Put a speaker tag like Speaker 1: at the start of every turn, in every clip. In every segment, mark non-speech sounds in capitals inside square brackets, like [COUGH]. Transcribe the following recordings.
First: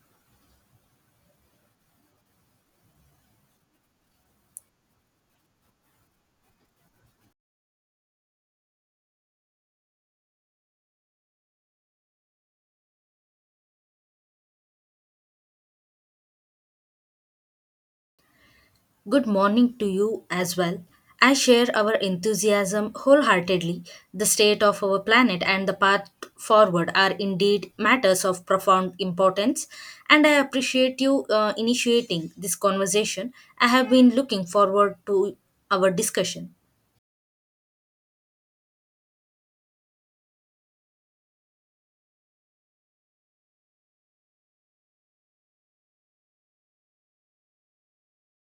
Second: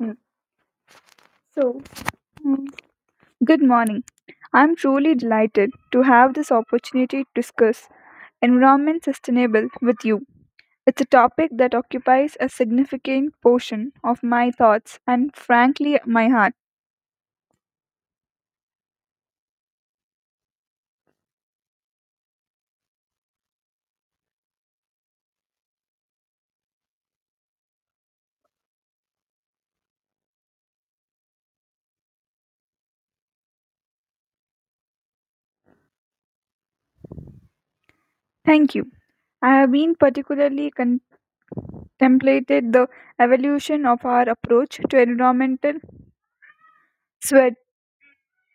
Speaker 1: Mm. So, mm, Good morning. I'm truly delighted to have this opportunity to discuss environment sustainable with you. It's a topic that occupies a significant portion of my thoughts and frankly my heart.
Speaker 2: Good morning to you as well. I share our enthusiasm wholeheartedly. The state of our planet and the path forward are indeed matters of profound importance, and I appreciate you initiating this conversation. I have been looking forward to our discussion.
Speaker 1: Thank you. I have been particularly contemplated the evolution of our approach to environmental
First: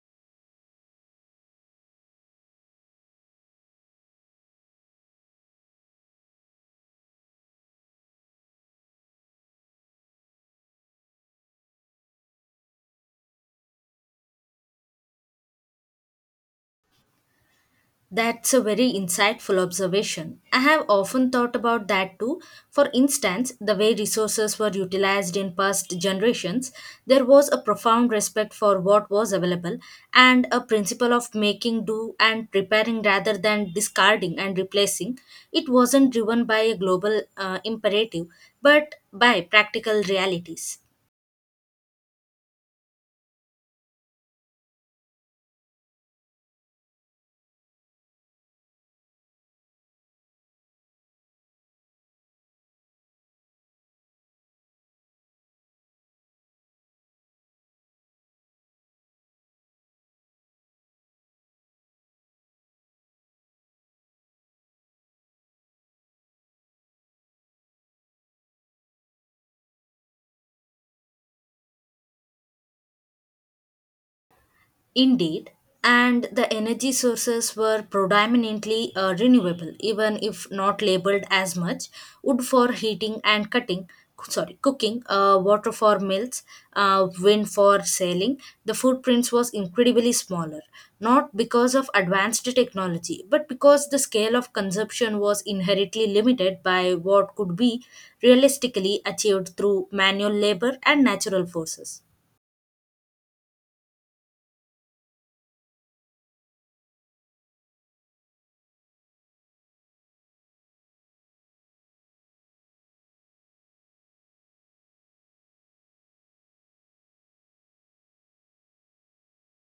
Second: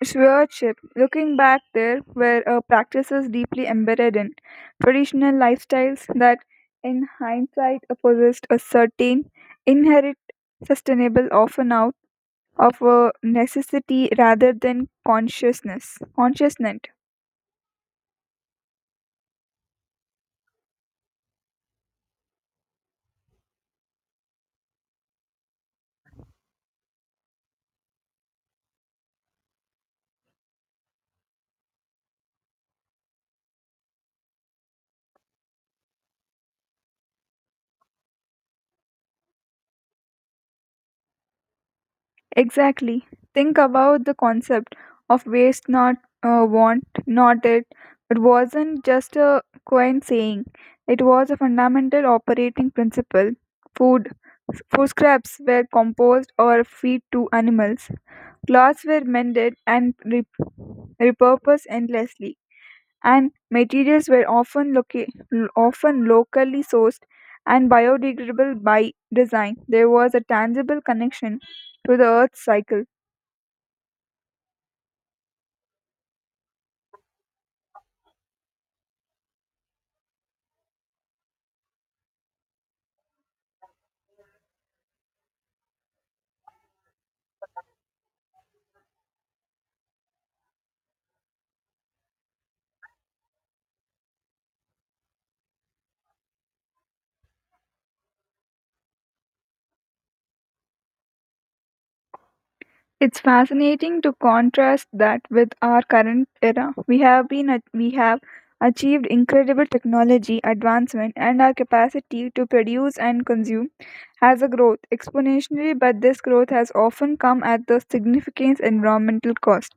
Speaker 1: stewardship. Looking back, there were practices deeply embedded in traditional lifestyles that, in hindsight, possessed a certain inherent sustainable, often out of a necessity rather than consciousness. Consciousness.
Speaker 2: That's a very insightful observation. I have often thought about that too. For instance, the way resources were utilized in past generations, there was a profound respect for what was available and a principle of making do and preparing rather than discarding and replacing. It wasn't driven by a global imperative, but by practical realities.
Speaker 1: Exactly. Think about the concept of waste not want not it. It wasn't just a quaint saying. It was a fundamental operating principle. Food Food scraps were composed or fed to animals, clothes were mended and repurposed endlessly, and materials were often, often locally sourced and biodegradable by design. There was a tangible connection to the earth's cycle.
Speaker 2: Indeed, and the energy sources were predominantly renewable, even if not labeled as much. Wood for heating and cooking, water for mills, wind for sailing. The footprints was incredibly smaller, not because of advanced technology, but because the scale of consumption was inherently limited by what could be realistically achieved through manual labor and natural forces.
Speaker 1: It's fascinating to contrast that with our current era. We have achieved incredible technology advancement and our capacity to produce and consume has a growth exponentially, but this growth has often come at the significant environmental cost,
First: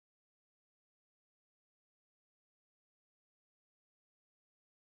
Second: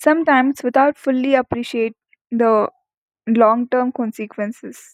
Speaker 1: sometimes without fully appreciate the long-term consequences.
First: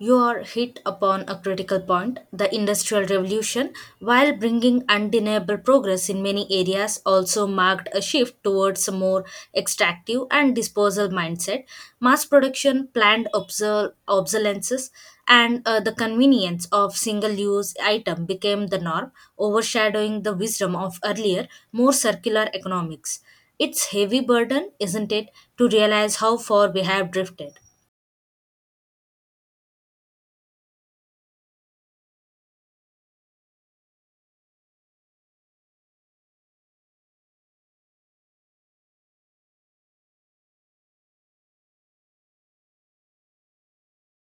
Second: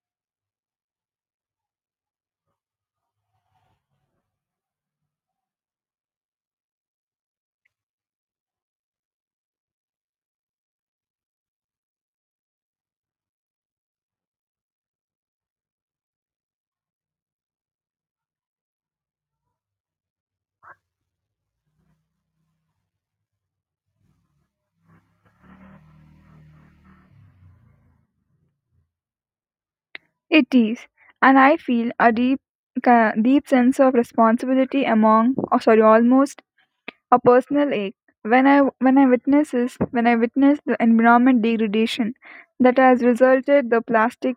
Speaker 2: You are hit upon a critical point. The Industrial Revolution, while bringing undeniable progress in many areas, also marked a shift towards a more extractive and disposal mindset. Mass production, planned obsolescence, and the convenience of single use item became the norm, overshadowing the wisdom of earlier, more circular economics. It's heavy burden, isn't it, to realize how far we have drifted.
Speaker 1: It is, and I feel a deep deep sense of responsibility among, oh, sorry, almost a personal ache. When I when I witness the environment degradation that has resulted the plastic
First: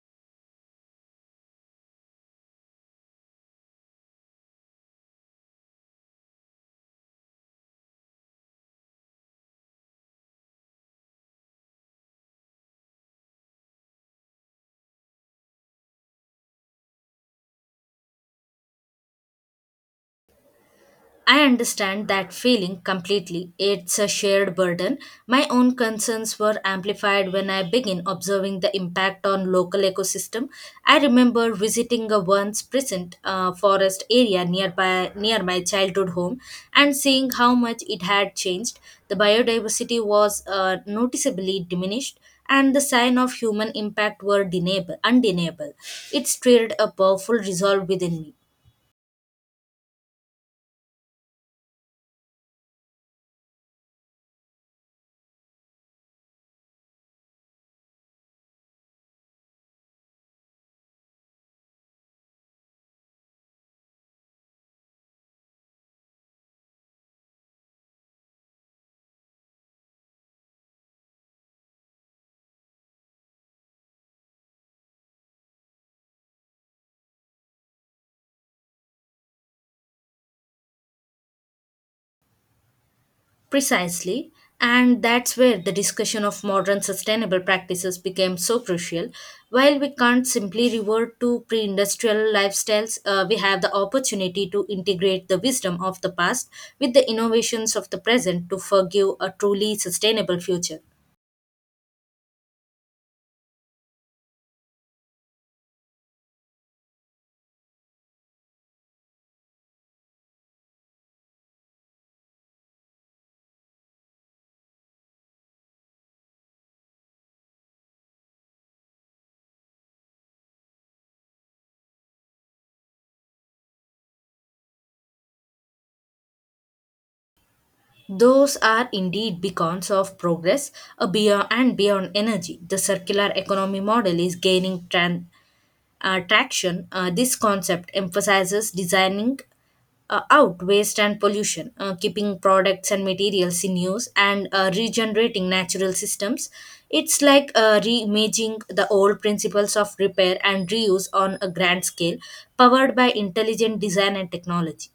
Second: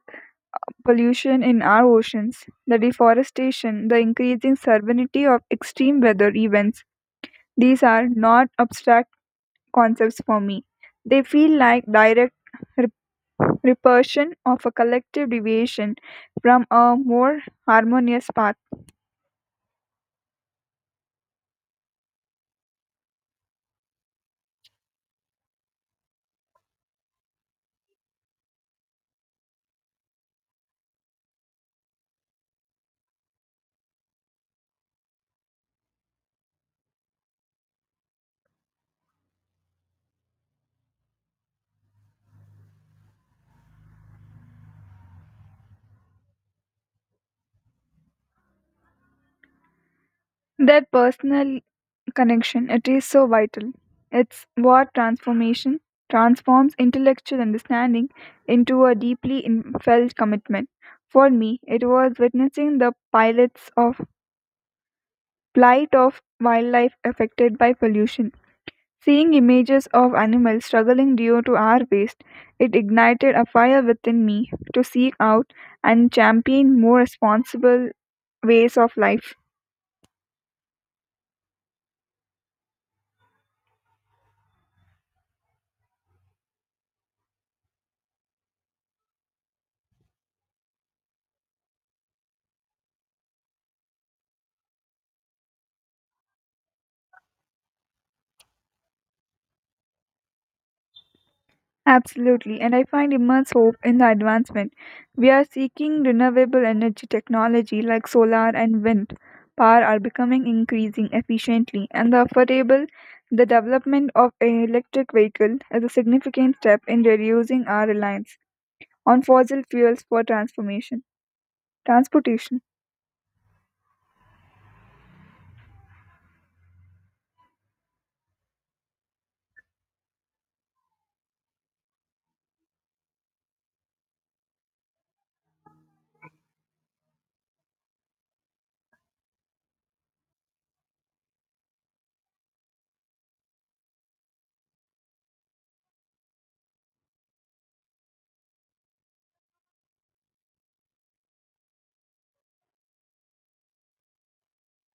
Speaker 1: pollution in our oceans, the deforestation, the increasing severity of extreme weather events, these are not abstract concepts for me. They feel like direct rep- repercussion of a collective deviation from a more harmonious path.
Speaker 2: I understand that feeling completely. It's a shared burden. My own concerns were amplified when I began observing the impact on local ecosystem. I remember visiting a once present forest area nearby near my childhood home and seeing how much it had changed. The biodiversity was noticeably diminished and the sign of human impact were undeniable. It stirred a powerful resolve within me.
Speaker 1: That personal connection, it is so vital. It's what transformation transforms intellectual understanding into a deeply felt commitment. For me, it was witnessing the pilots of plight of wildlife affected by pollution. Seeing images of animals struggling due to our waste, it ignited a fire within me to seek out and champion more responsible ways of life.
Speaker 2: Precisely, and that's where the discussion of modern sustainable practices became so crucial. While we can't simply revert to pre industrial lifestyles, we have the opportunity to integrate the wisdom of the past with the innovations of the present to forgive a truly sustainable future.
Speaker 1: Absolutely, and I find immense hope in the advancement. We are seeking renewable energy technology like solar and wind power are becoming increasing efficiently and the affordable the development of an electric vehicle is a significant step in reducing our reliance on fossil fuels for transformation transportation.
Speaker 2: Those are indeed beacons of progress beyond energy. The circular economy model is gaining traction, this concept emphasizes designing out waste and pollution, keeping products and materials in use, and regenerating natural systems. It's like reimaging the old principles of repair and reuse on a grand scale, powered by intelligent design and technology.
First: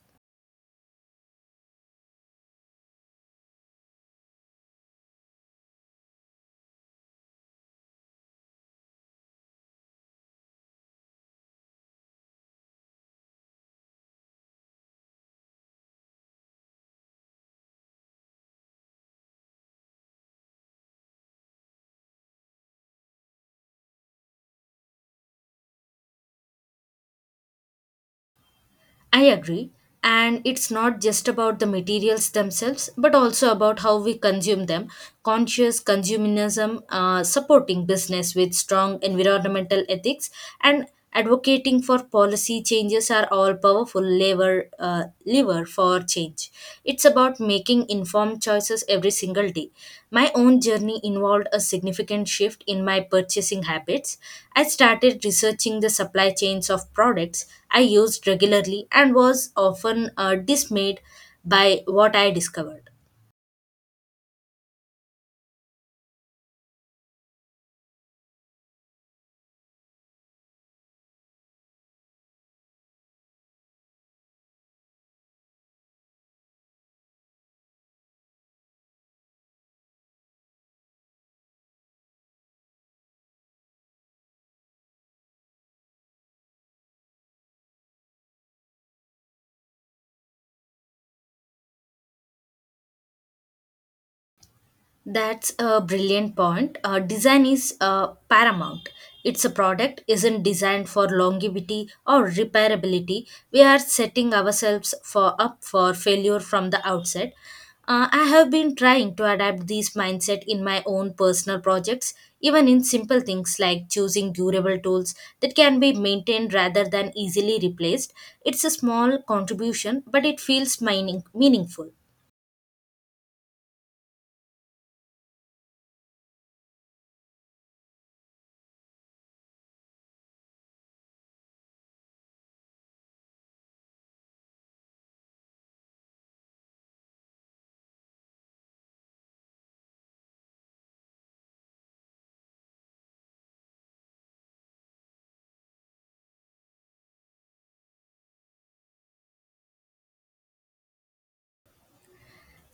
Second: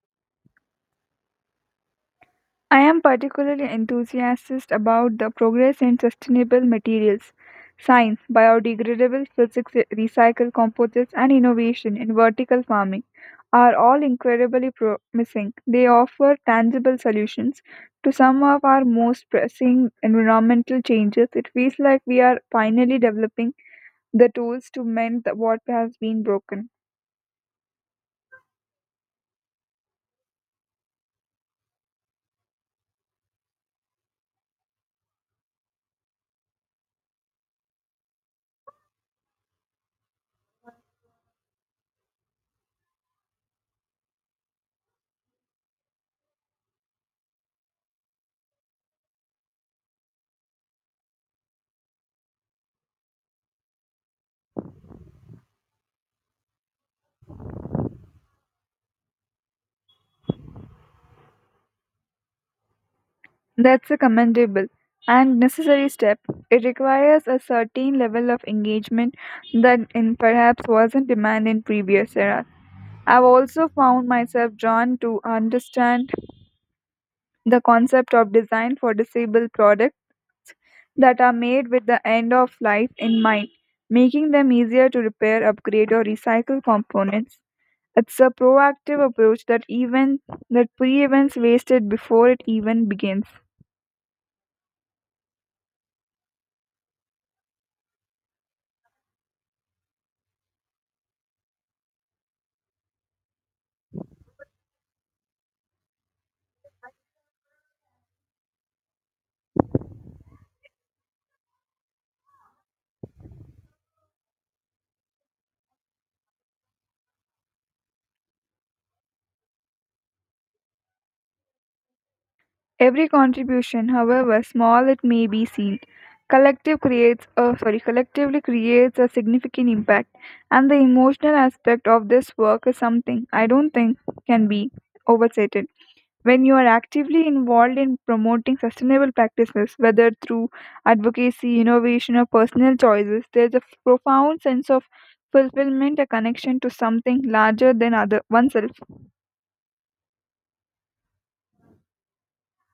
Speaker 1: I am particularly enthusiastic about the progress in sustainable materials, science, biodegradable physics, recycled composites, and innovation in vertical farming are all incredibly promising. They offer tangible solutions to some of our most pressing environmental changes. It feels like we are finally developing the tools to mend what has been broken.
Speaker 2: I agree. And it's not just about the materials themselves, but also about how we consume them. Conscious consumerism, supporting business with strong environmental ethics, and advocating for policy changes are all powerful lever for or change. It's about making informed choices every single day. My own journey involved a significant shift in my purchasing habits. I started researching the supply chains of products I used regularly and was often dismayed by what I discovered.
Speaker 1: That's a commendable and necessary step. It requires a certain level of engagement that in perhaps wasn't demanded in previous eras. I've also found myself drawn to understand the concept of design for disabled products that are made with the end of life in mind, making them easier to repair, upgrade, or recycle components. It's a proactive approach that prevents wasted before it even begins.
Speaker 2: That's a brilliant point. Design is paramount. It's a product isn't designed for longevity or repairability. We are setting ourselves for up for failure from the outset. I have been trying to adapt this mindset in my own personal projects, even in simple things like choosing durable tools that can be maintained rather than easily replaced. It's a small contribution, but it feels meaningful.
Speaker 1: Every contribution, however small it may be seen, collectively creates a significant impact, and the emotional aspect of this work is something I don't think can be overstated. When you are actively involved in promoting sustainable practices, whether through advocacy, innovation, or personal choices, there's a profound sense of fulfillment, a connection to something larger than other oneself.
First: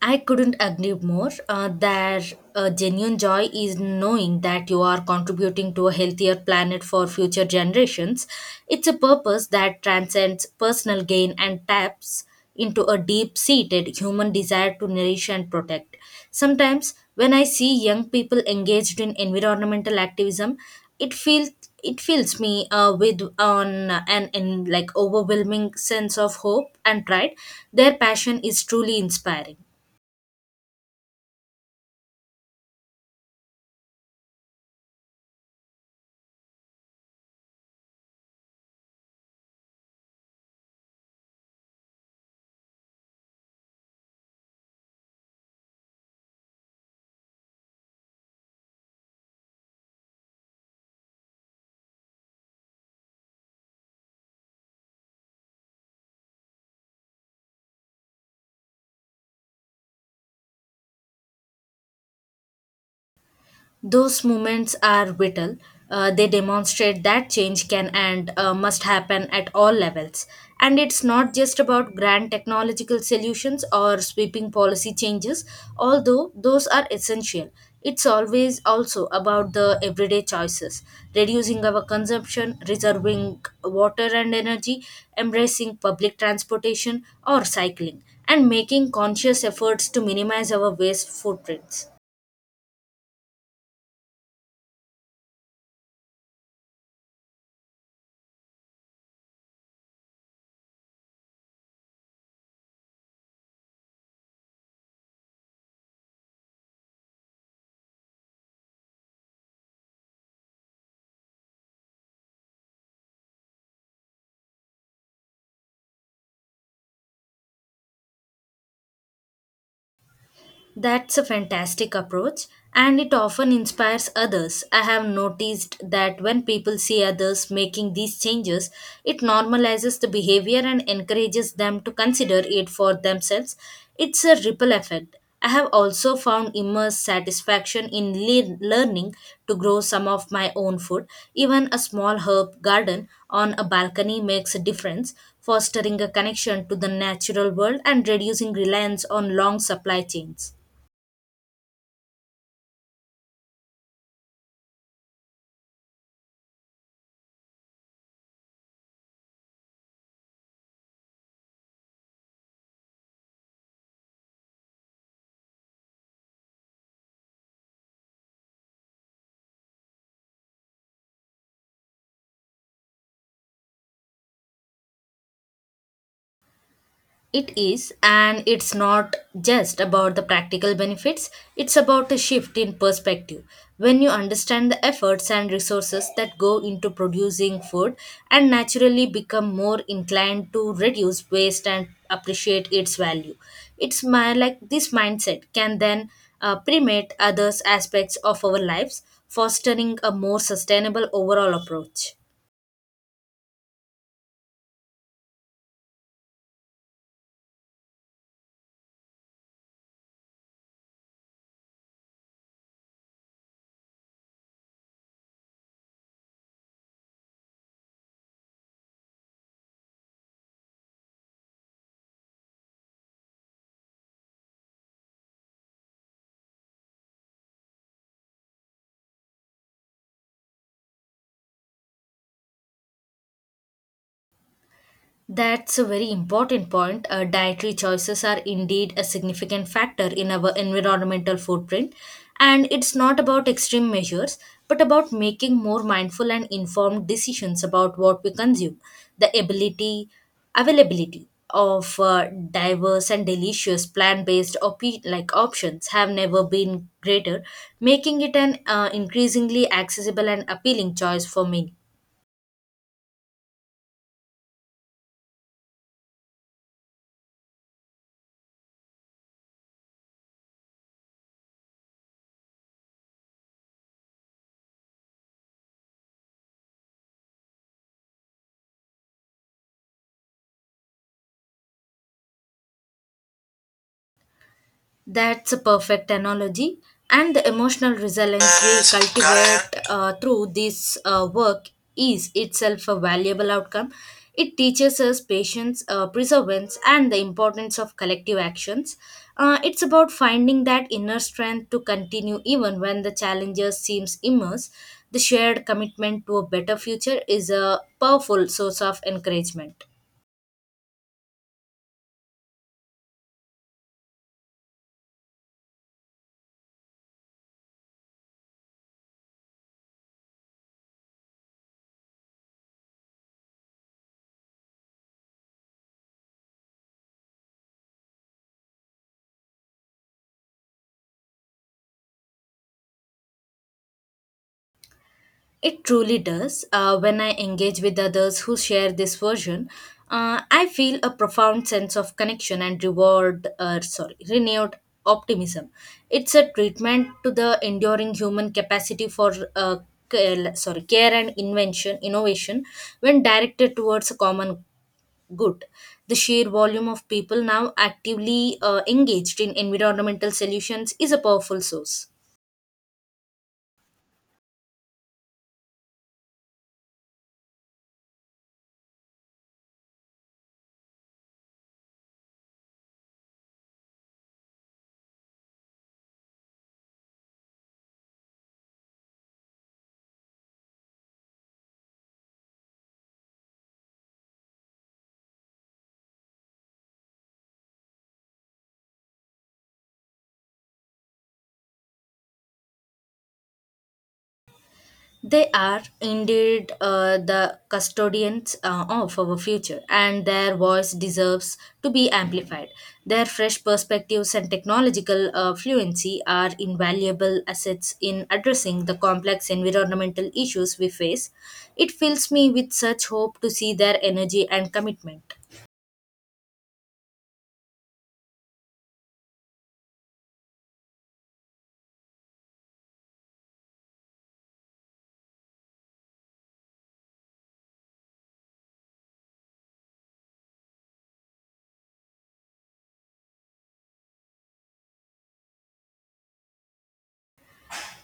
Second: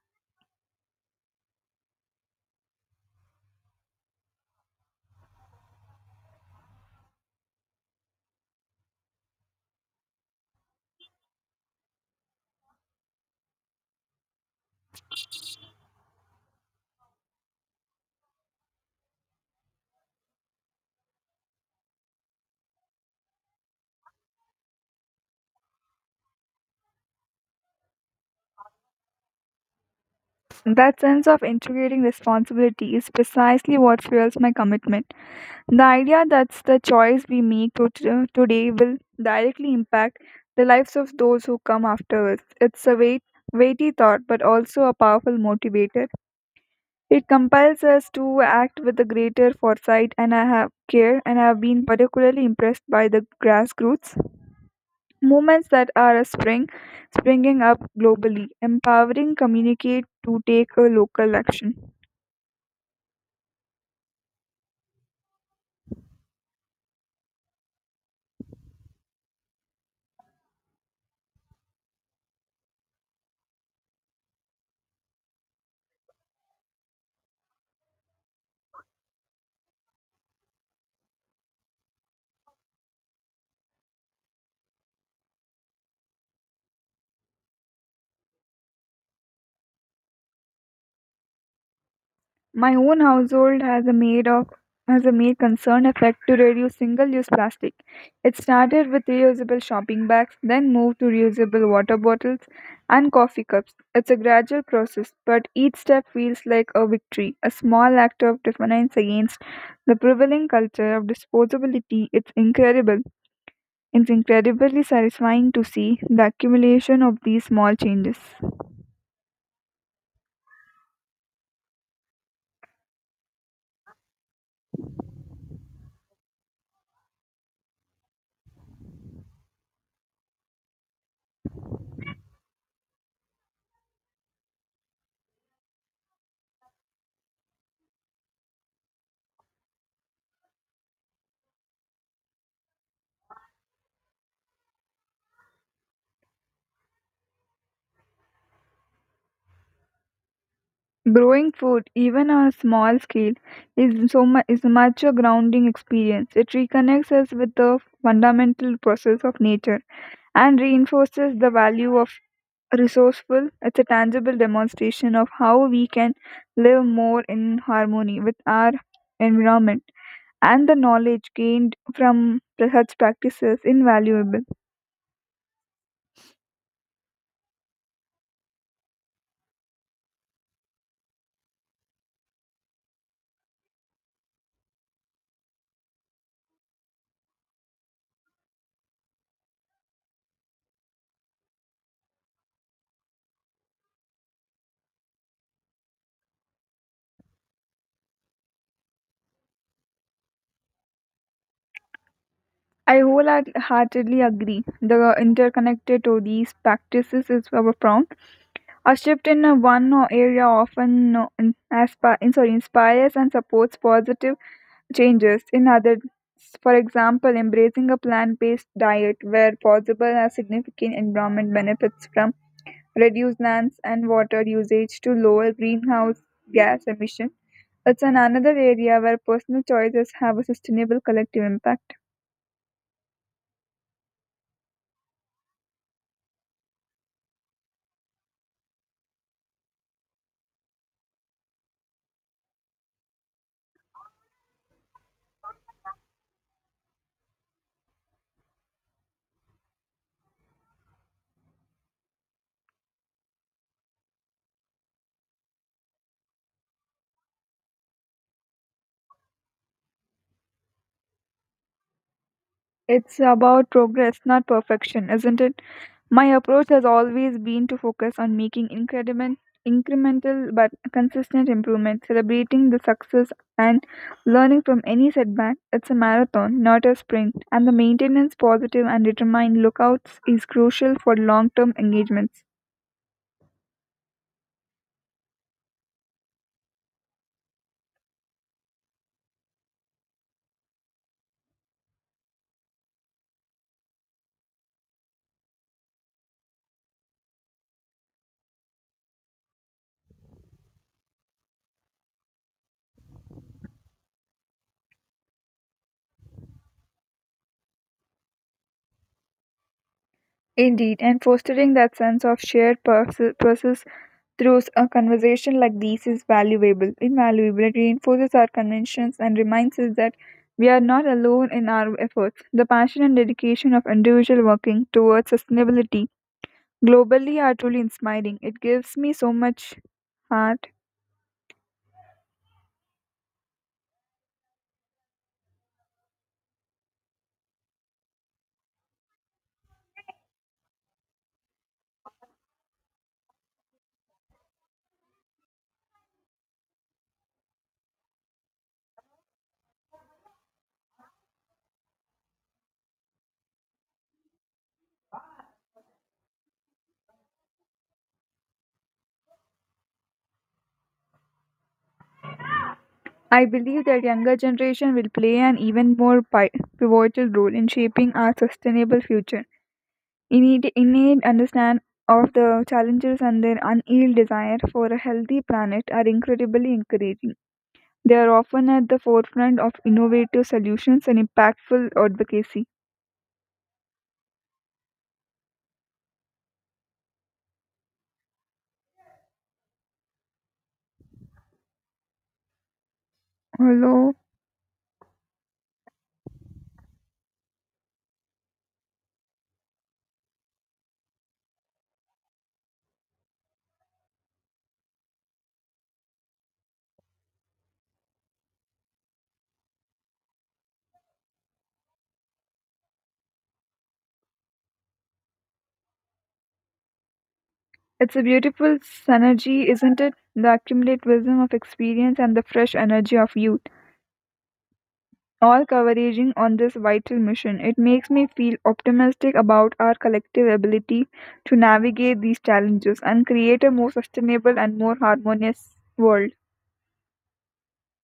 Speaker 2: I couldn't agree more. Their genuine joy is knowing that you are contributing to a healthier planet for future generations. It's a purpose that transcends personal gain and taps into a deep seated human desire to nourish and protect. Sometimes, when I see young people engaged in environmental activism, it feels it fills me with on an in like overwhelming sense of hope and pride. Their passion is truly inspiring.
Speaker 1: That sense of integrating responsibility is precisely what fuels my commitment. The idea that the choice we make today will directly impact the lives of those who come after us. It's a weighty thought, but also a powerful motivator. It compels us to act with a greater foresight and I have care, and I have been particularly impressed by the grassroots movements that are springing up globally, empowering communicate to take a local action.
Speaker 2: Those moments are vital. They demonstrate that change can and must happen at all levels. And it's not just about grand technological solutions or sweeping policy changes, although those are essential. It's always also about the everyday choices, reducing our consumption, reserving water and energy, embracing public transportation or cycling, and making conscious efforts to minimize our waste footprints.
Speaker 1: My own household has a made of has a made concerned effort to reduce single-use plastic. It started with reusable shopping bags, then moved to reusable water bottles and coffee cups. It's a gradual process, but each step feels like a victory, a small act of defiance against the prevailing culture of disposability. It's incredible. It's incredibly satisfying to see the accumulation of these small changes.
Speaker 2: That's a fantastic approach, and it often inspires others. I have noticed that when people see others making these changes, it normalizes the behavior and encourages them to consider it for themselves. It's a ripple effect. I have also found immense satisfaction in learning to grow some of my own food. Even a small herb garden on a balcony makes a difference, fostering a connection to the natural world and reducing reliance on long supply chains.
Speaker 1: Growing food, even on a small scale, is much a grounding experience. It reconnects us with the fundamental process of nature and reinforces the value of resourceful. It's a tangible demonstration of how we can live more in harmony with our environment and the knowledge gained from such practices invaluable.
Speaker 2: It is, and it's not just about the practical benefits, it's about a shift in perspective. When you understand the efforts and resources that go into producing food and naturally become more inclined to reduce waste and appreciate its value. It's my like this mindset can then permeate others aspects of our lives, fostering a more sustainable overall approach.
Speaker 1: I wholeheartedly agree. The interconnected to these practices is our prompt A shift in one area often inspires and supports positive changes in others. For example, embracing a plant based diet where possible has significant environment benefits from reduced lands and water usage to lower greenhouse gas emission. It's an another area where personal choices have a sustainable collective impact.
Speaker 2: That's a very important point. Dietary choices are indeed a significant factor in our environmental footprint. And it's not about extreme measures, but about making more mindful and informed decisions about what we consume. The availability of diverse and delicious plant-based options have never been greater, making it an increasingly accessible and appealing choice for many.
Speaker 1: It's about progress, not perfection, isn't it? My approach has always been to focus on making incremental but consistent improvement, celebrating the success and learning from any setback. It's a marathon, not a sprint, and the maintenance positive and determined lookouts is crucial for long term engagements.
Speaker 2: That's a perfect analogy. And the emotional resilience we cultivate through this work is itself a valuable outcome. It teaches us patience, perseverance, and the importance of collective actions. It's about finding that inner strength to continue even when the challenges seems immense. The shared commitment to a better future is a powerful source of encouragement.
Speaker 1: Indeed, and fostering that sense of shared purpose. Through a conversation like this is valuable invaluable it reinforces our conventions and reminds us that we are not alone in our efforts the passion and dedication of individual working towards sustainability globally are truly inspiring it gives me so much heart.
Speaker 2: It truly does. When I engage with others who share this version, I feel a profound sense of connection and renewed optimism. It's a treatment to the enduring human capacity for. Care- sorry care and invention innovation when directed towards a common good. The sheer volume of people now actively engaged in environmental solutions is a powerful source.
Speaker 1: I believe that younger generation will play an even more pivotal role in shaping our sustainable future innate understand of the challenges and their unyielding desire for a healthy planet are incredibly encouraging. They are often at the forefront of innovative solutions and impactful advocacy. Hello,
Speaker 2: They are indeed the custodians of our future, and their voice deserves to be amplified. Their fresh perspectives and technological fluency are invaluable assets in addressing the complex environmental issues we face. It fills me with such hope to see their energy and commitment.
Speaker 1: it's a beautiful synergy, isn't it? The accumulate wisdom of experience and the fresh energy of youth, all converging on this vital mission. It makes me feel optimistic about our collective ability to navigate these challenges and create a more sustainable and more harmonious world.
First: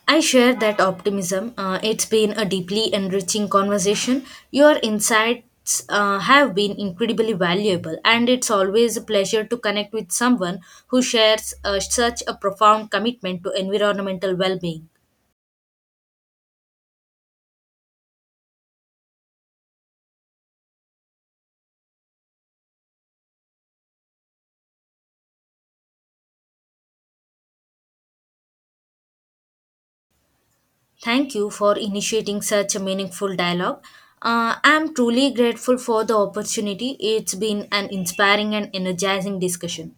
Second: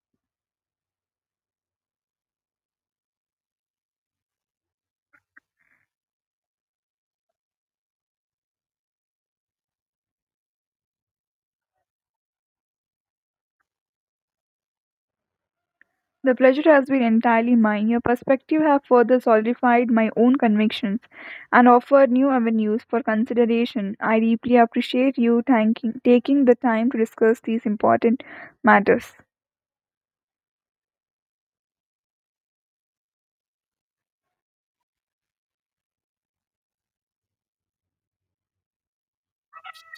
Speaker 2: I share that optimism. It's been a deeply enriching conversation. Your insights have been incredibly valuable, and it's always a pleasure to connect with someone who shares such a profound commitment to environmental well being.
Speaker 1: The pleasure has been entirely mine. Your perspective have further solidified my own convictions and offered new avenues for consideration. I deeply appreciate you thanking, taking the time to discuss these important matters.
Speaker 2: Thank you for initiating such a meaningful dialogue. I'm truly grateful for the opportunity. It's been an inspiring and energizing discussion.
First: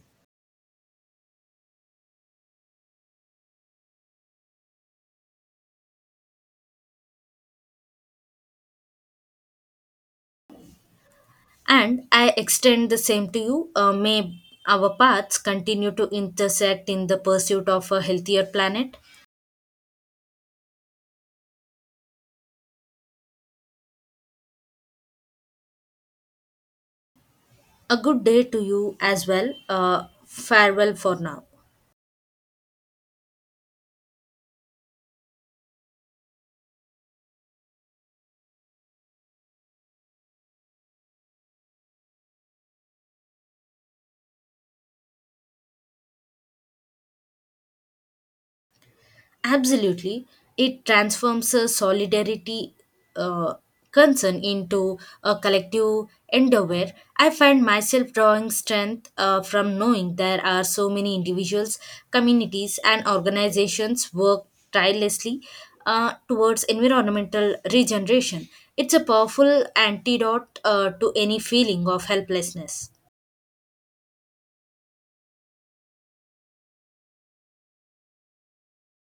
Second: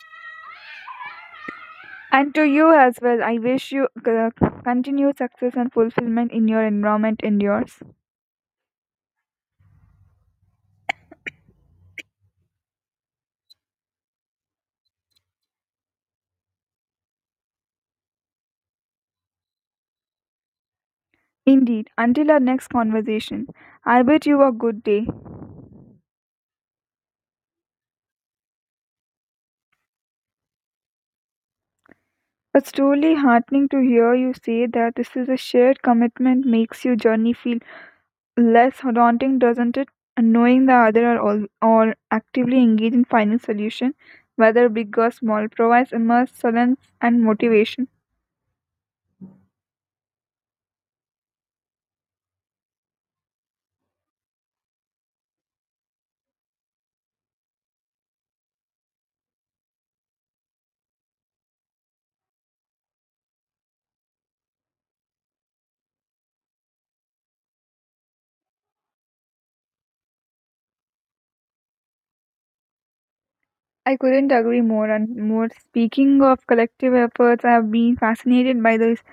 Speaker 1: And to you as well, I wish you continued success and fulfillment in your environment and yours.
Speaker 2: And I extend the same to you. May our paths continue to intersect in the pursuit of a healthier planet.
Speaker 1: Indeed, until our next conversation, I bid you a good day.
Speaker 2: A good day to you as well. Farewell for now.
Speaker 1: It's truly heartening to hear you say that this is a shared commitment makes your journey feel less daunting, doesn't it? And knowing the other are all or actively engaged in finding solution, whether big or small, provides immense solace and motivation.
Speaker 2: Absolutely. It transforms a solidarity uh, concern into a collective endeavor. I find myself drawing strength from knowing there are so many individuals, communities, and organizations work tirelessly towards environmental regeneration. It's a powerful antidote to any feeling of helplessness.
Speaker 1: I couldn't agree more and more. Speaking of collective efforts, I have been fascinated by this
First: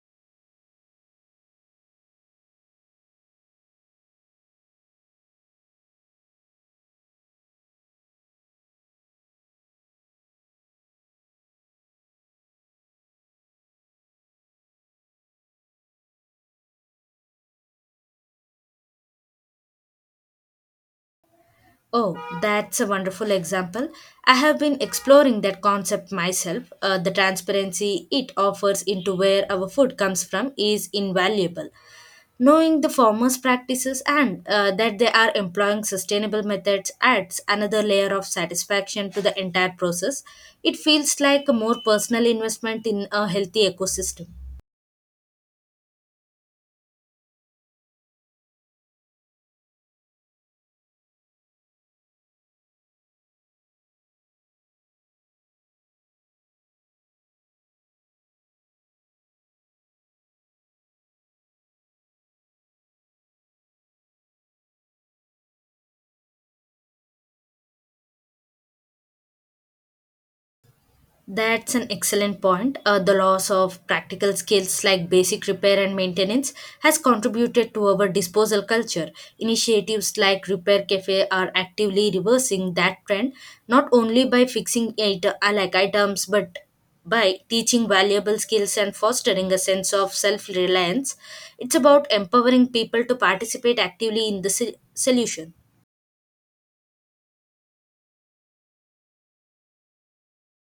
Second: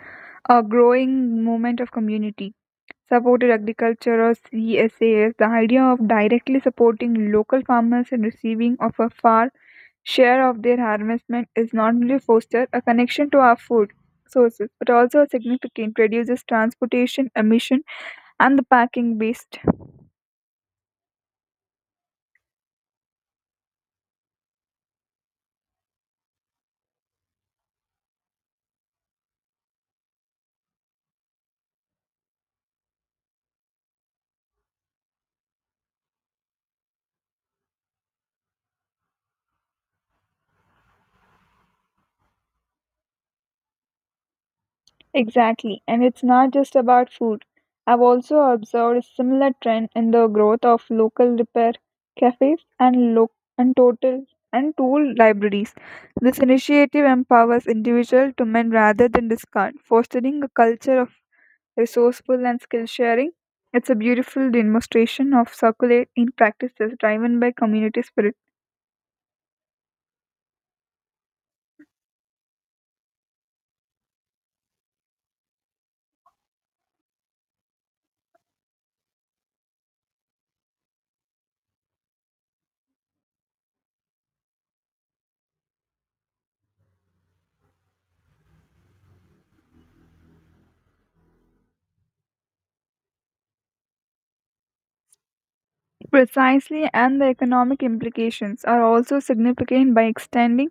Speaker 1: growing movement of community supported agriculture or CSAS. The idea of directly supporting local farmers and receiving of a far share of their harvestment is not only foster a connection to our food sources but also a significant reduces transportation emission and the packing waste.
Speaker 2: Oh, that's a wonderful example. I have been exploring that concept myself. The transparency it offers into where our food comes from is invaluable. Knowing the farmers' practices and that they are employing sustainable methods adds another layer of satisfaction to the entire process. It feels like a more personal investment in a healthy ecosystem.
Speaker 1: Exactly, and it's not just about food. I've also observed a similar trend in the growth of local repair cafes and lo- and total and tool libraries. This initiative empowers individuals to mend rather than discard fostering a culture of resourceful and skill sharing. It's a beautiful demonstration of circulate in practices driven by community spirit.
Speaker 2: That's an excellent point. The loss of practical skills like basic repair and maintenance has contributed to our disposal culture. Initiatives like Repair Cafe are actively reversing that trend, not only by fixing it, like items, but by teaching valuable skills and fostering a sense of self reliance. It's about empowering people to participate actively in the solution.
Speaker 1: Precisely, and the economic implications are also significant by extending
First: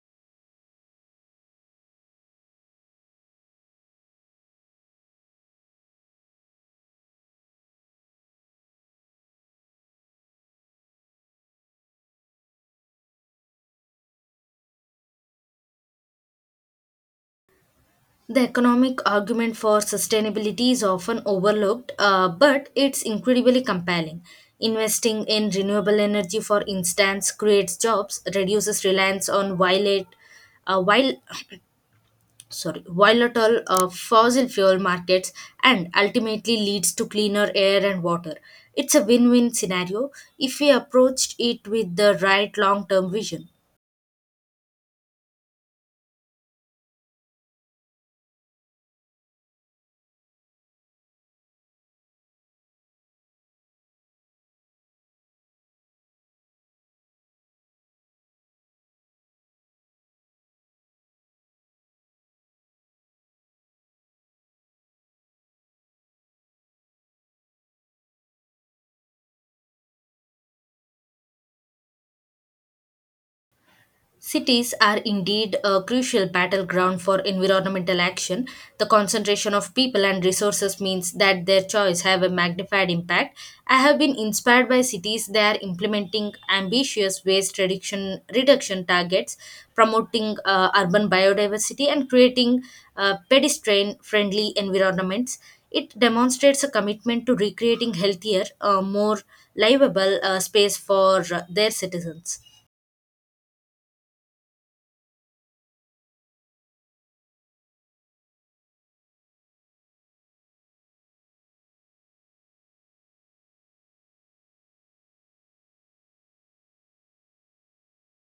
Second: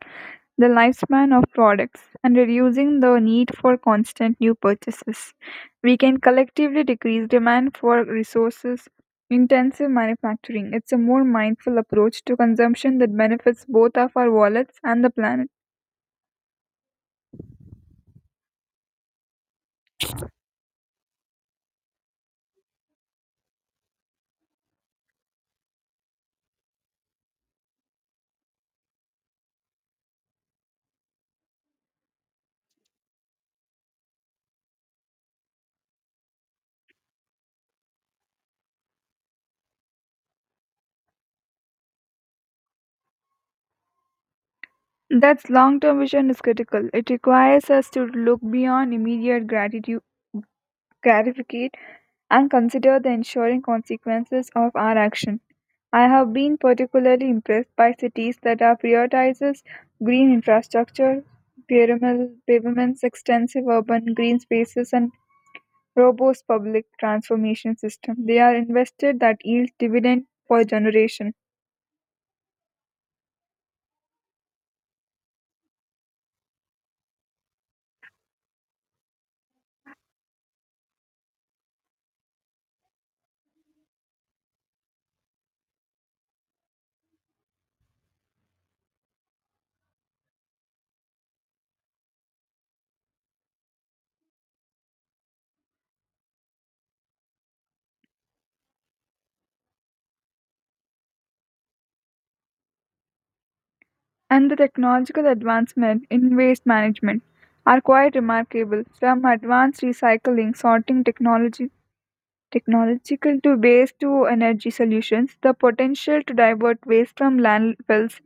Speaker 1: the lifespan of products and reducing the need for constant new purchases. We can collectively decrease demand for resources intensive manufacturing. It's a more mindful approach to consumption that benefits both of our wallets and the planet.
Speaker 2: The economic argument for sustainability is often overlooked, but it's incredibly compelling. Investing in renewable energy, for instance, creates jobs, reduces reliance on violate, while [COUGHS] [CLEARS THROAT] sorry, volatile fossil fuel markets, and ultimately leads to cleaner air and water. It's a win-win scenario if we approached it with the right long-term vision.
Speaker 1: That's long term vision is critical. It requires us to look beyond immediate gratificate, and consider the ensuring consequences of our action. I have been particularly impressed by cities that are prioritizes green infrastructure, pyramid pavements, extensive urban green spaces, and robust public transformation system. They are invested that yield dividend for generation.
Speaker 2: Cities are indeed a crucial battleground for environmental action. The concentration of people and resources means that their choice have a magnified impact. I have been inspired by cities that are implementing ambitious waste reduction targets, promoting urban biodiversity and creating pedestrian friendly environments. It demonstrates a commitment to recreating healthier, more livable space for their citizens.
Speaker 1: And the technological advancement in waste management are quite remarkable from advanced recycling sorting technology technological to waste to energy solutions the potential to divert waste from landfills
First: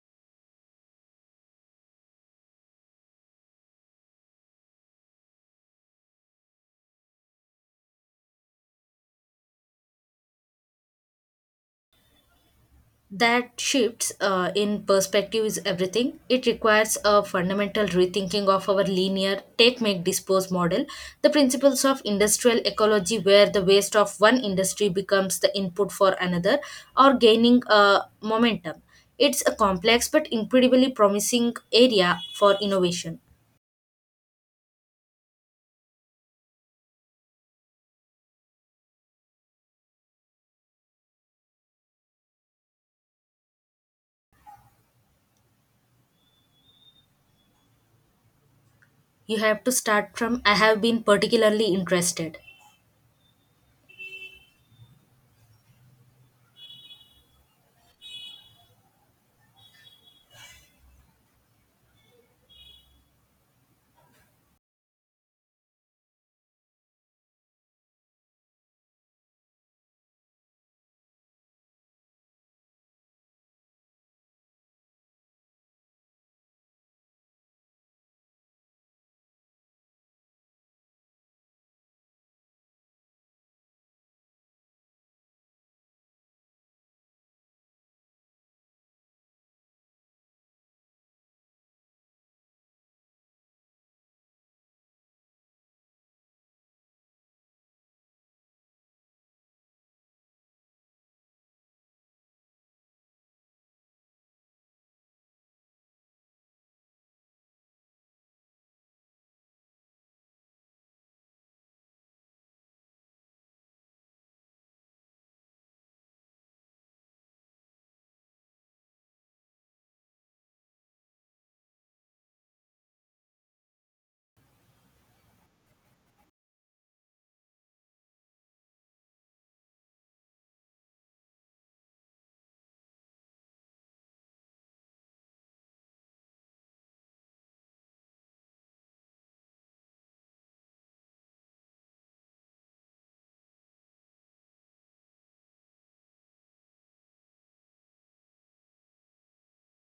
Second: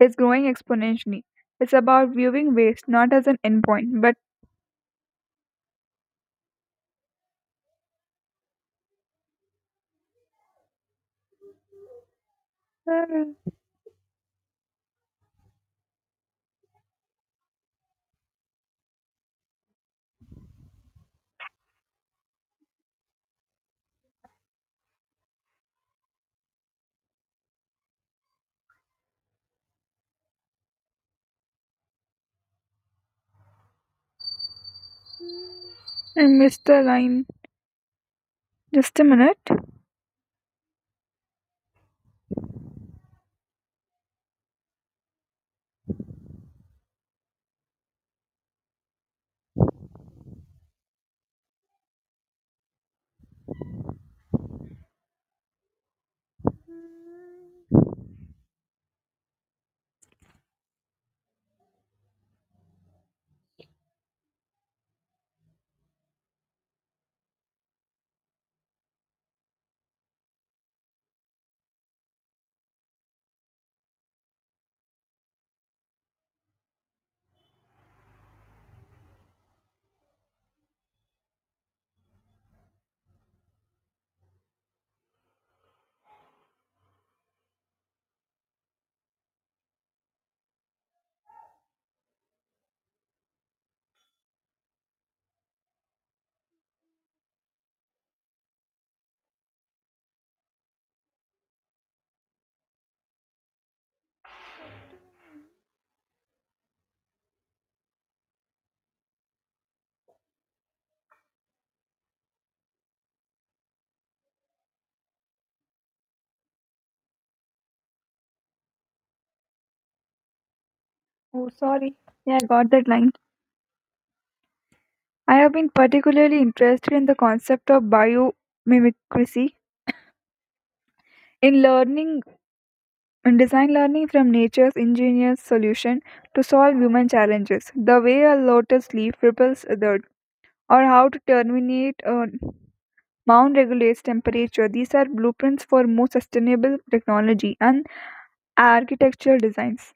Speaker 1: is growing exponentially. It's about viewing waste not as an endpoint but uh,
Speaker 2: That shifts in perspective is everything. It requires a fundamental rethinking of our linear take, make, dispose model. The principles of industrial ecology, where the waste of one industry becomes the input for another, are gaining momentum. It's a complex but incredibly promising area for innovation.
Speaker 1: I missed the line. Just a minute.
Speaker 2: You have to start from I have been particularly interested.
Speaker 1: Oh sorry, yeah I got that line. I have been particularly interested in the concept of biomimicry in learning and design learning from nature's ingenious solution to solve human challenges, the way a lotus leaf ripples others, or how to terminate a mound regulates temperature. These are blueprints for more sustainable technology and architectural designs.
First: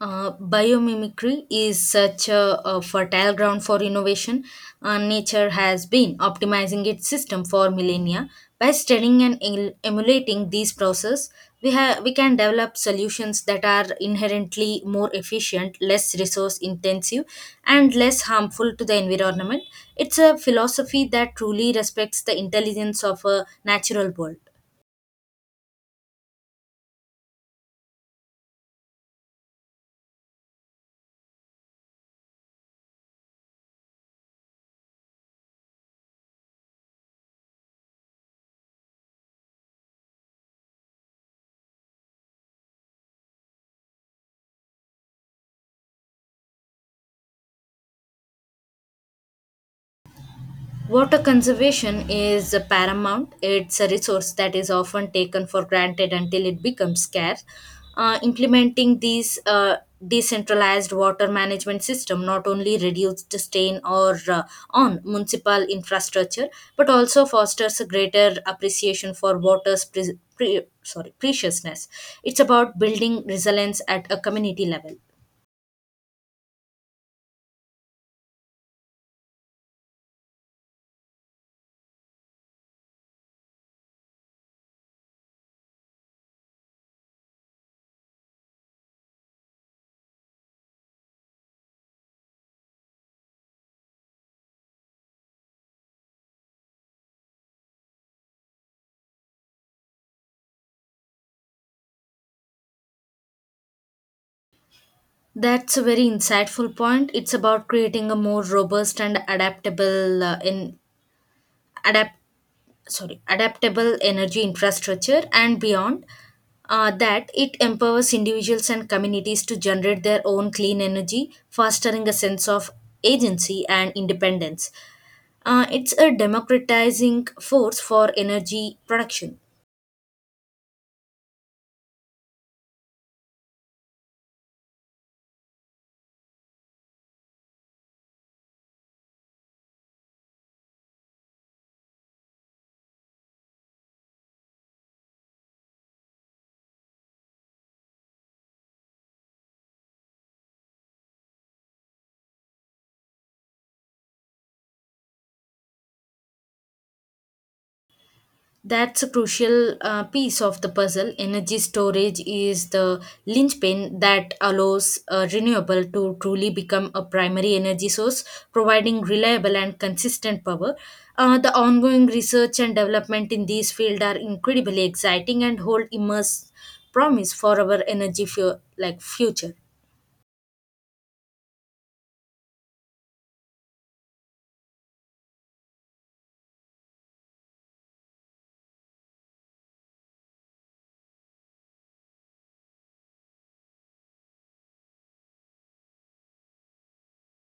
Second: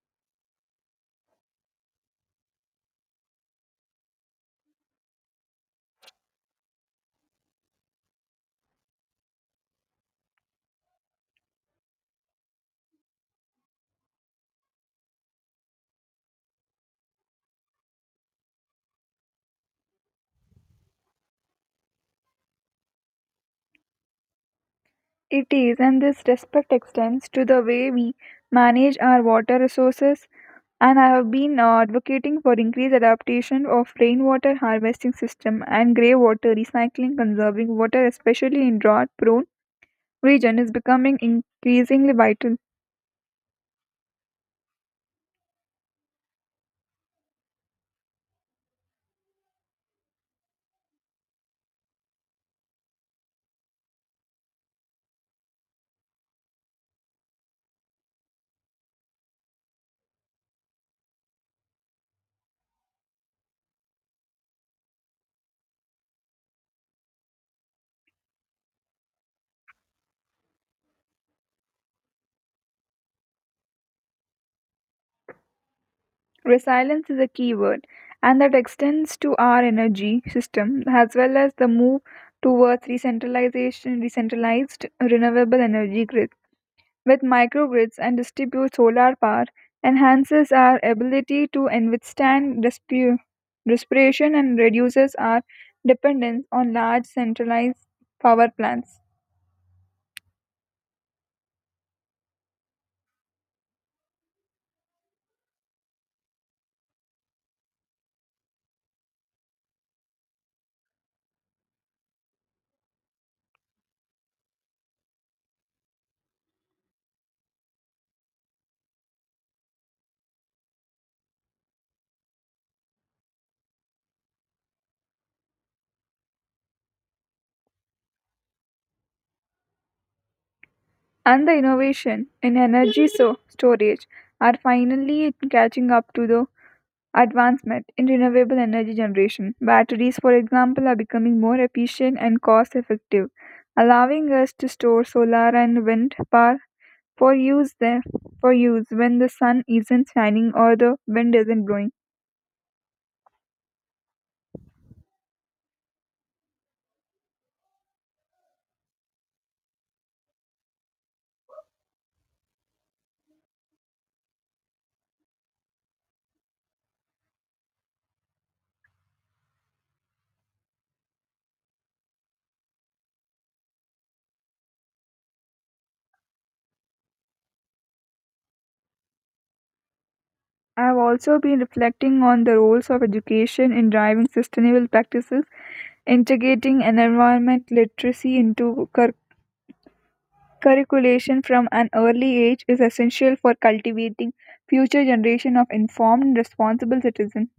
Speaker 2: Biomimicry is such a fertile ground for innovation. Nature has been optimizing its system for millennia. By studying and emulating these processes, we can develop solutions that are inherently more efficient, less resource intensive, and less harmful to the environment. It's a philosophy that truly respects the intelligence of a natural world.
Speaker 1: It is, and this respect extends to the way we manage our water resources, and I have been advocating for increased adaptation of rainwater harvesting system and grey water recycling. Conserving water, especially in drought-prone region, is becoming increasingly vital.
Speaker 2: Water conservation is paramount. It's a resource that is often taken for granted until it becomes scarce. Implementing these decentralized water management system not only reduces the strain or on municipal infrastructure but also fosters a greater appreciation for water's pre- pre- sorry preciousness. It's about building resilience at a community level.
Speaker 1: Resilience is a key word, and that extends to our energy system as well as the move towards decentralized renewable energy grids. With microgrids and distribute solar power, enhances our ability to withstand respiration and reduces our dependence on large centralized power plants.
Speaker 2: That's a very insightful point. It's about creating a more robust and adaptable in adapt sorry adaptable energy infrastructure and beyond, that it empowers individuals and communities to generate their own clean energy, fostering a sense of agency and independence. It's a democratizing force for energy production.
Speaker 1: And the innovation in energy storage are finally catching up to the advancement in renewable energy generation. Batteries, for example, are becoming more efficient and cost effective, allowing us to store solar and wind power For use there for use when the sun isn't shining or the wind isn't blowing.
Speaker 2: That's a crucial piece of the puzzle. Energy storage is the linchpin that allows a renewable to truly become a primary energy source, providing reliable and consistent power. The ongoing research and development in this field are incredibly exciting and hold immense promise for our energy future.
Speaker 1: I have also been reflecting on the roles of education in driving sustainable practices, integrating an environment literacy into curriculation from an early age is essential for cultivating future generation of informed and responsible citizens.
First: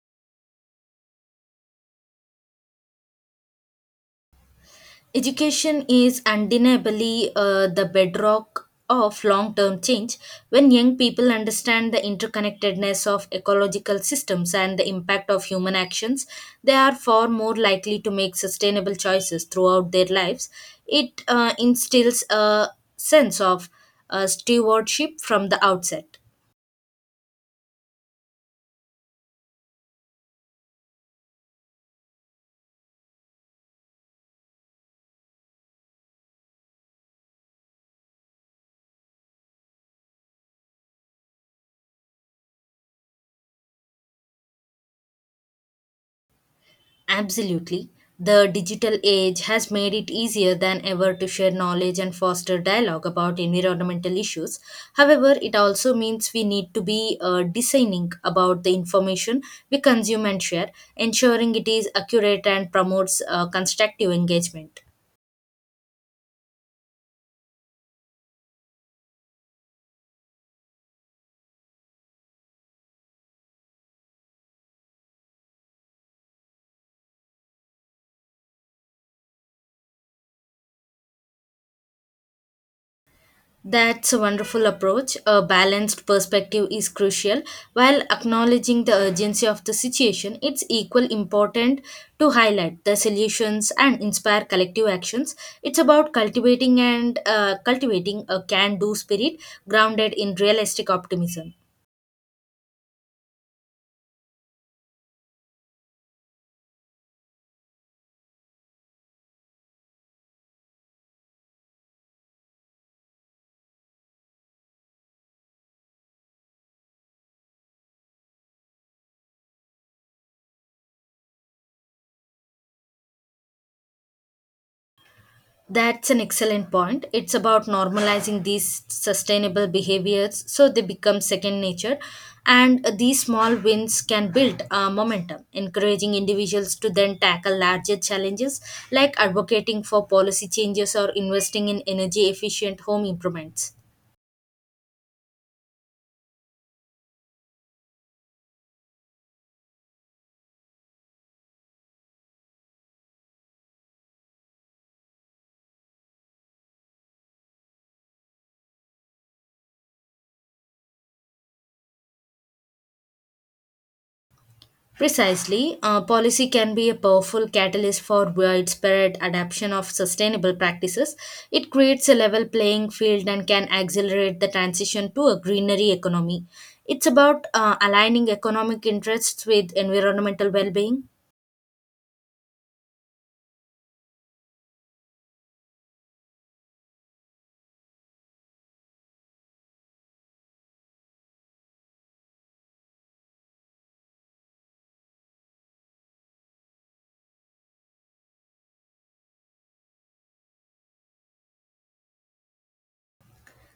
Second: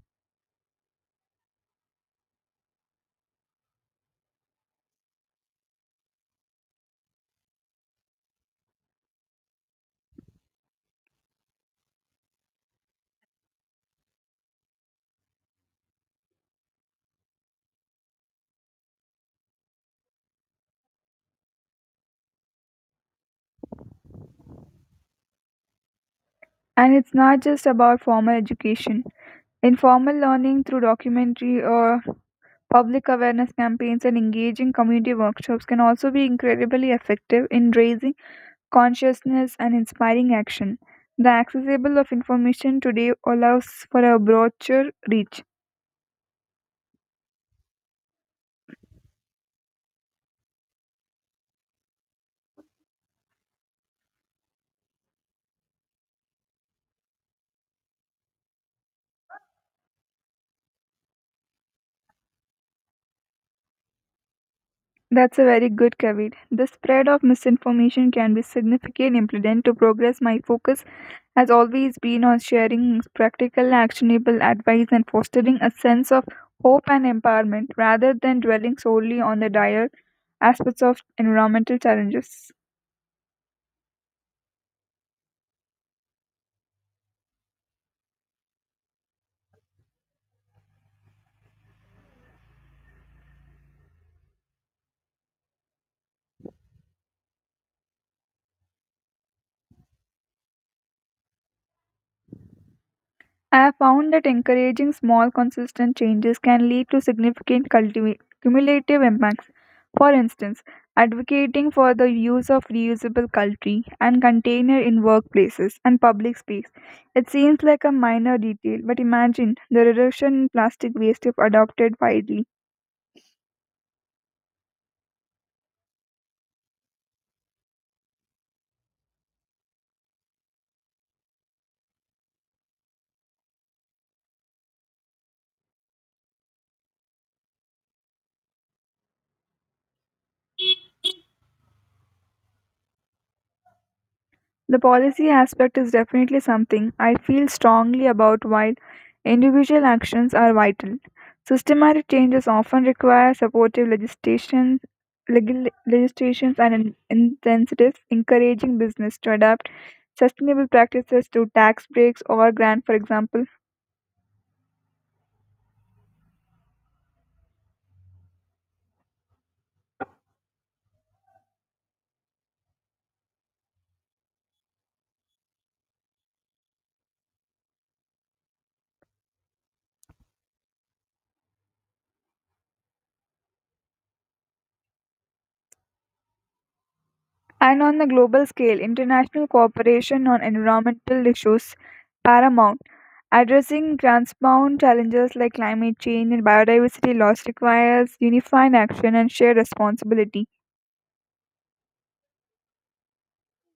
Speaker 2: Education is undeniably the bedrock of long term change. When young people understand the interconnectedness of ecological systems and the impact of human actions, they are far more likely to make sustainable choices throughout their lives. It instills a sense of stewardship from the outset.
Speaker 1: And it's not just about formal education. Informal learning through documentary or public awareness campaigns and engaging community workshops can also be incredibly effective in raising consciousness and inspiring action. The accessible of information today allows for a broader reach.
Speaker 2: Absolutely. The digital age has made it easier than ever to share knowledge and foster dialogue about environmental issues. However, it also means we need to be discerning about the information we consume and share, ensuring it is accurate and promotes constructive engagement.
Speaker 1: That's a very good caveat. The spread of misinformation can be significant impediment to progress. My focus has always been on sharing practical, actionable advice and fostering a sense of hope and empowerment rather than dwelling solely on the dire aspects of environmental challenges.
Speaker 2: That's a wonderful approach. A balanced perspective is crucial. While acknowledging the urgency of the situation, it's equal important to highlight the solutions and inspire collective actions. It's about cultivating a can-do spirit grounded in realistic optimism.
Speaker 1: I have found that encouraging small, consistent changes can lead to significant cumulative impacts. For instance, advocating for the use of reusable cutlery and container in workplaces and public space. It seems like a minor detail, but imagine the reduction in plastic waste if adopted widely.
Speaker 2: That's an excellent point. It's about normalizing these sustainable behaviors so they become second nature. And these small wins can build momentum, encouraging individuals to then tackle larger challenges like advocating for policy changes or investing in energy efficient home improvements.
Speaker 1: The policy aspect is definitely something I feel strongly about while individual actions are vital. Systematic changes often require supportive legislation, legal, legislations and incentives encouraging business to adapt sustainable practices through tax breaks or grants, for example.
Speaker 2: Precisely, policy can be a powerful catalyst for widespread adoption of sustainable practices. It creates a level playing field and can accelerate the transition to a greenery economy. It's about aligning economic interests with environmental well being.
Speaker 1: And on the global scale, international cooperation on environmental issues paramount. Addressing transbound challenges like climate change and biodiversity loss requires unified action and shared responsibility.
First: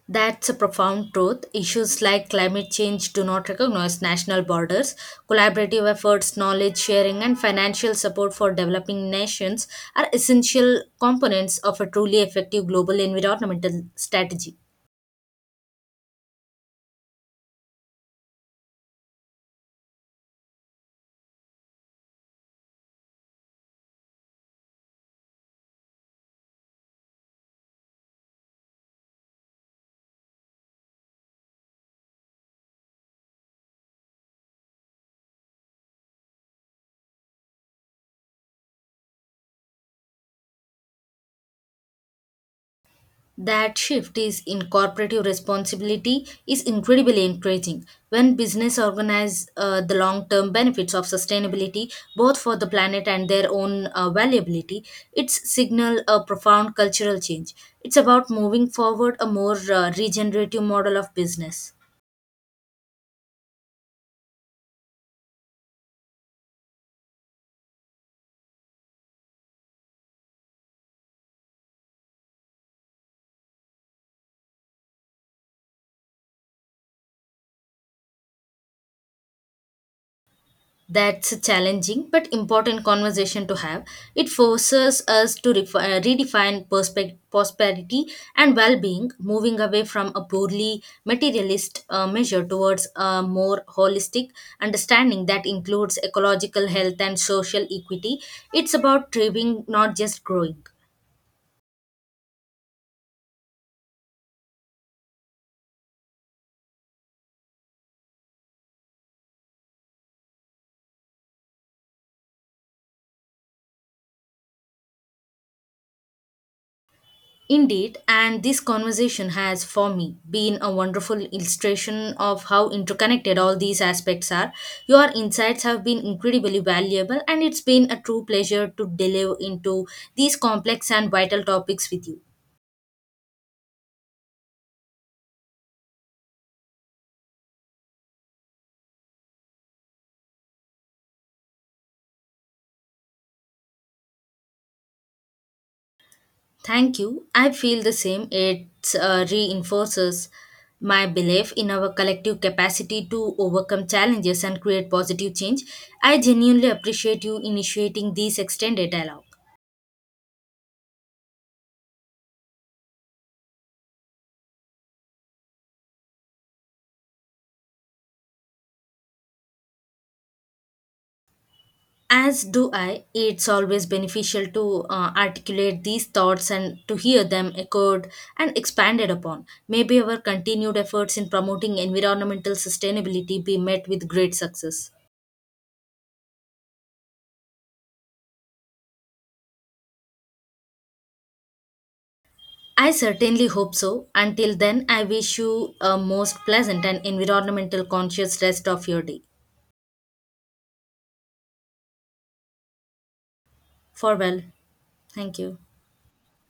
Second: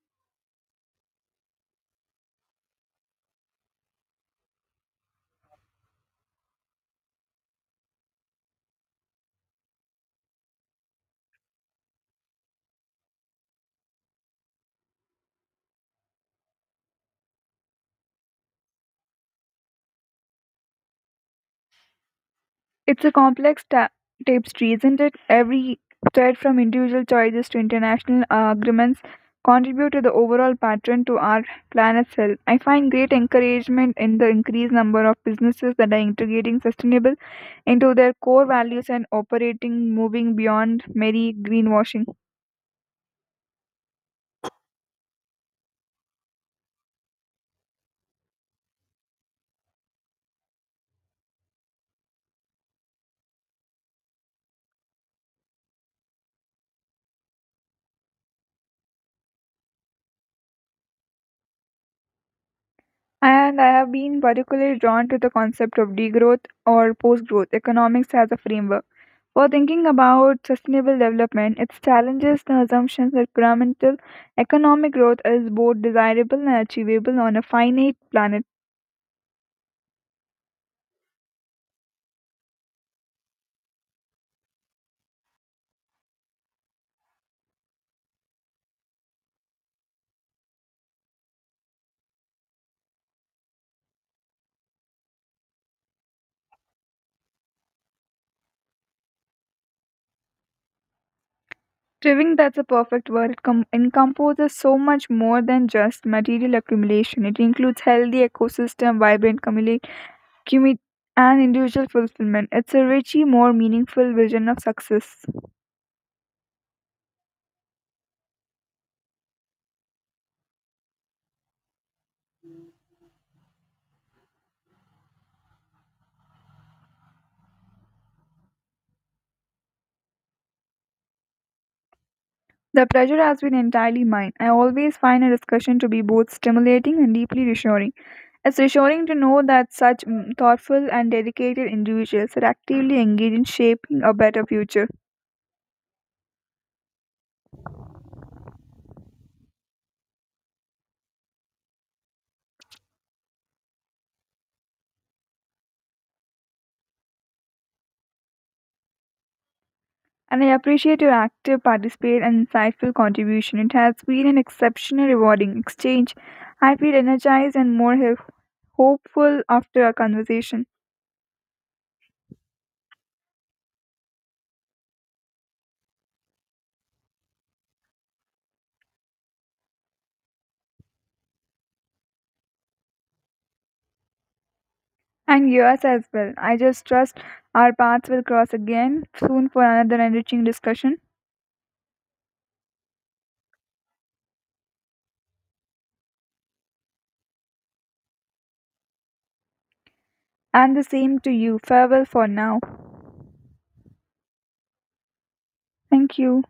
Speaker 2: That's a profound truth. Issues like climate change do not recognize national borders. Collaborative efforts, knowledge sharing, and financial support for developing nations are essential components of a truly effective global environmental strategy.
Speaker 1: It's a complex tapestry, isn't it? Every thread from individual choices to international agreements contribute to the overall pattern to our planet's health. I find great encouragement in the increased number of businesses that are integrating sustainable into their core values and operating moving beyond merry greenwashing.
Speaker 2: That shift is in corporate responsibility is incredibly encouraging. When business organize the long-term benefits of sustainability, both for the planet and their own valuability, it's signal a profound cultural change. It's about moving forward a more regenerative model of business.
Speaker 1: And I have been particularly drawn to the concept of degrowth or post growth economics as a framework. For thinking about sustainable development, it challenges the assumptions that pyramidal economic growth is both desirable and achievable on a finite planet.
Speaker 2: That's a challenging but important conversation to have. It forces us to redefine prosperity and well being, moving away from a purely materialist measure towards a more holistic understanding that includes ecological health and social equity. It's about thriving, not just growing.
Speaker 1: Proving that's a perfect word, it encompasses so much more than just material accumulation. It includes healthy ecosystem, vibrant community commit and individual fulfillment. It's a richly more meaningful vision of success.
Speaker 2: Indeed, and this conversation has, for me, been a wonderful illustration of how interconnected all these aspects are. Your insights have been incredibly valuable, and it's been a true pleasure to delve into these complex and vital topics with you.
Speaker 1: The pleasure has been entirely mine. I always find a discussion to be both stimulating and deeply reassuring. It's reassuring to know that such thoughtful and dedicated individuals are actively engaged in shaping a better future.
Speaker 2: Thank you. I feel the same. It reinforces my belief in our collective capacity to overcome challenges and create positive change. I genuinely appreciate you initiating this extended dialogue.
Speaker 1: And I appreciate your active participate and insightful contribution. It has been an exceptional rewarding exchange. I feel energized and more hopeful after our conversation.
Speaker 2: As do I, it's always beneficial to articulate these thoughts and to hear them echoed and expanded upon. Maybe our continued efforts in promoting environmental sustainability be met with great success.
Speaker 1: And yours as well. I just trust our paths will cross again soon for another enriching discussion.
Speaker 2: I certainly hope so. Until then, I wish you a most pleasant and environmental conscious rest of your day.
Speaker 1: And the same to you. Farewell for now.
Speaker 2: Farewell. Thank you.
Speaker 1: Thank you.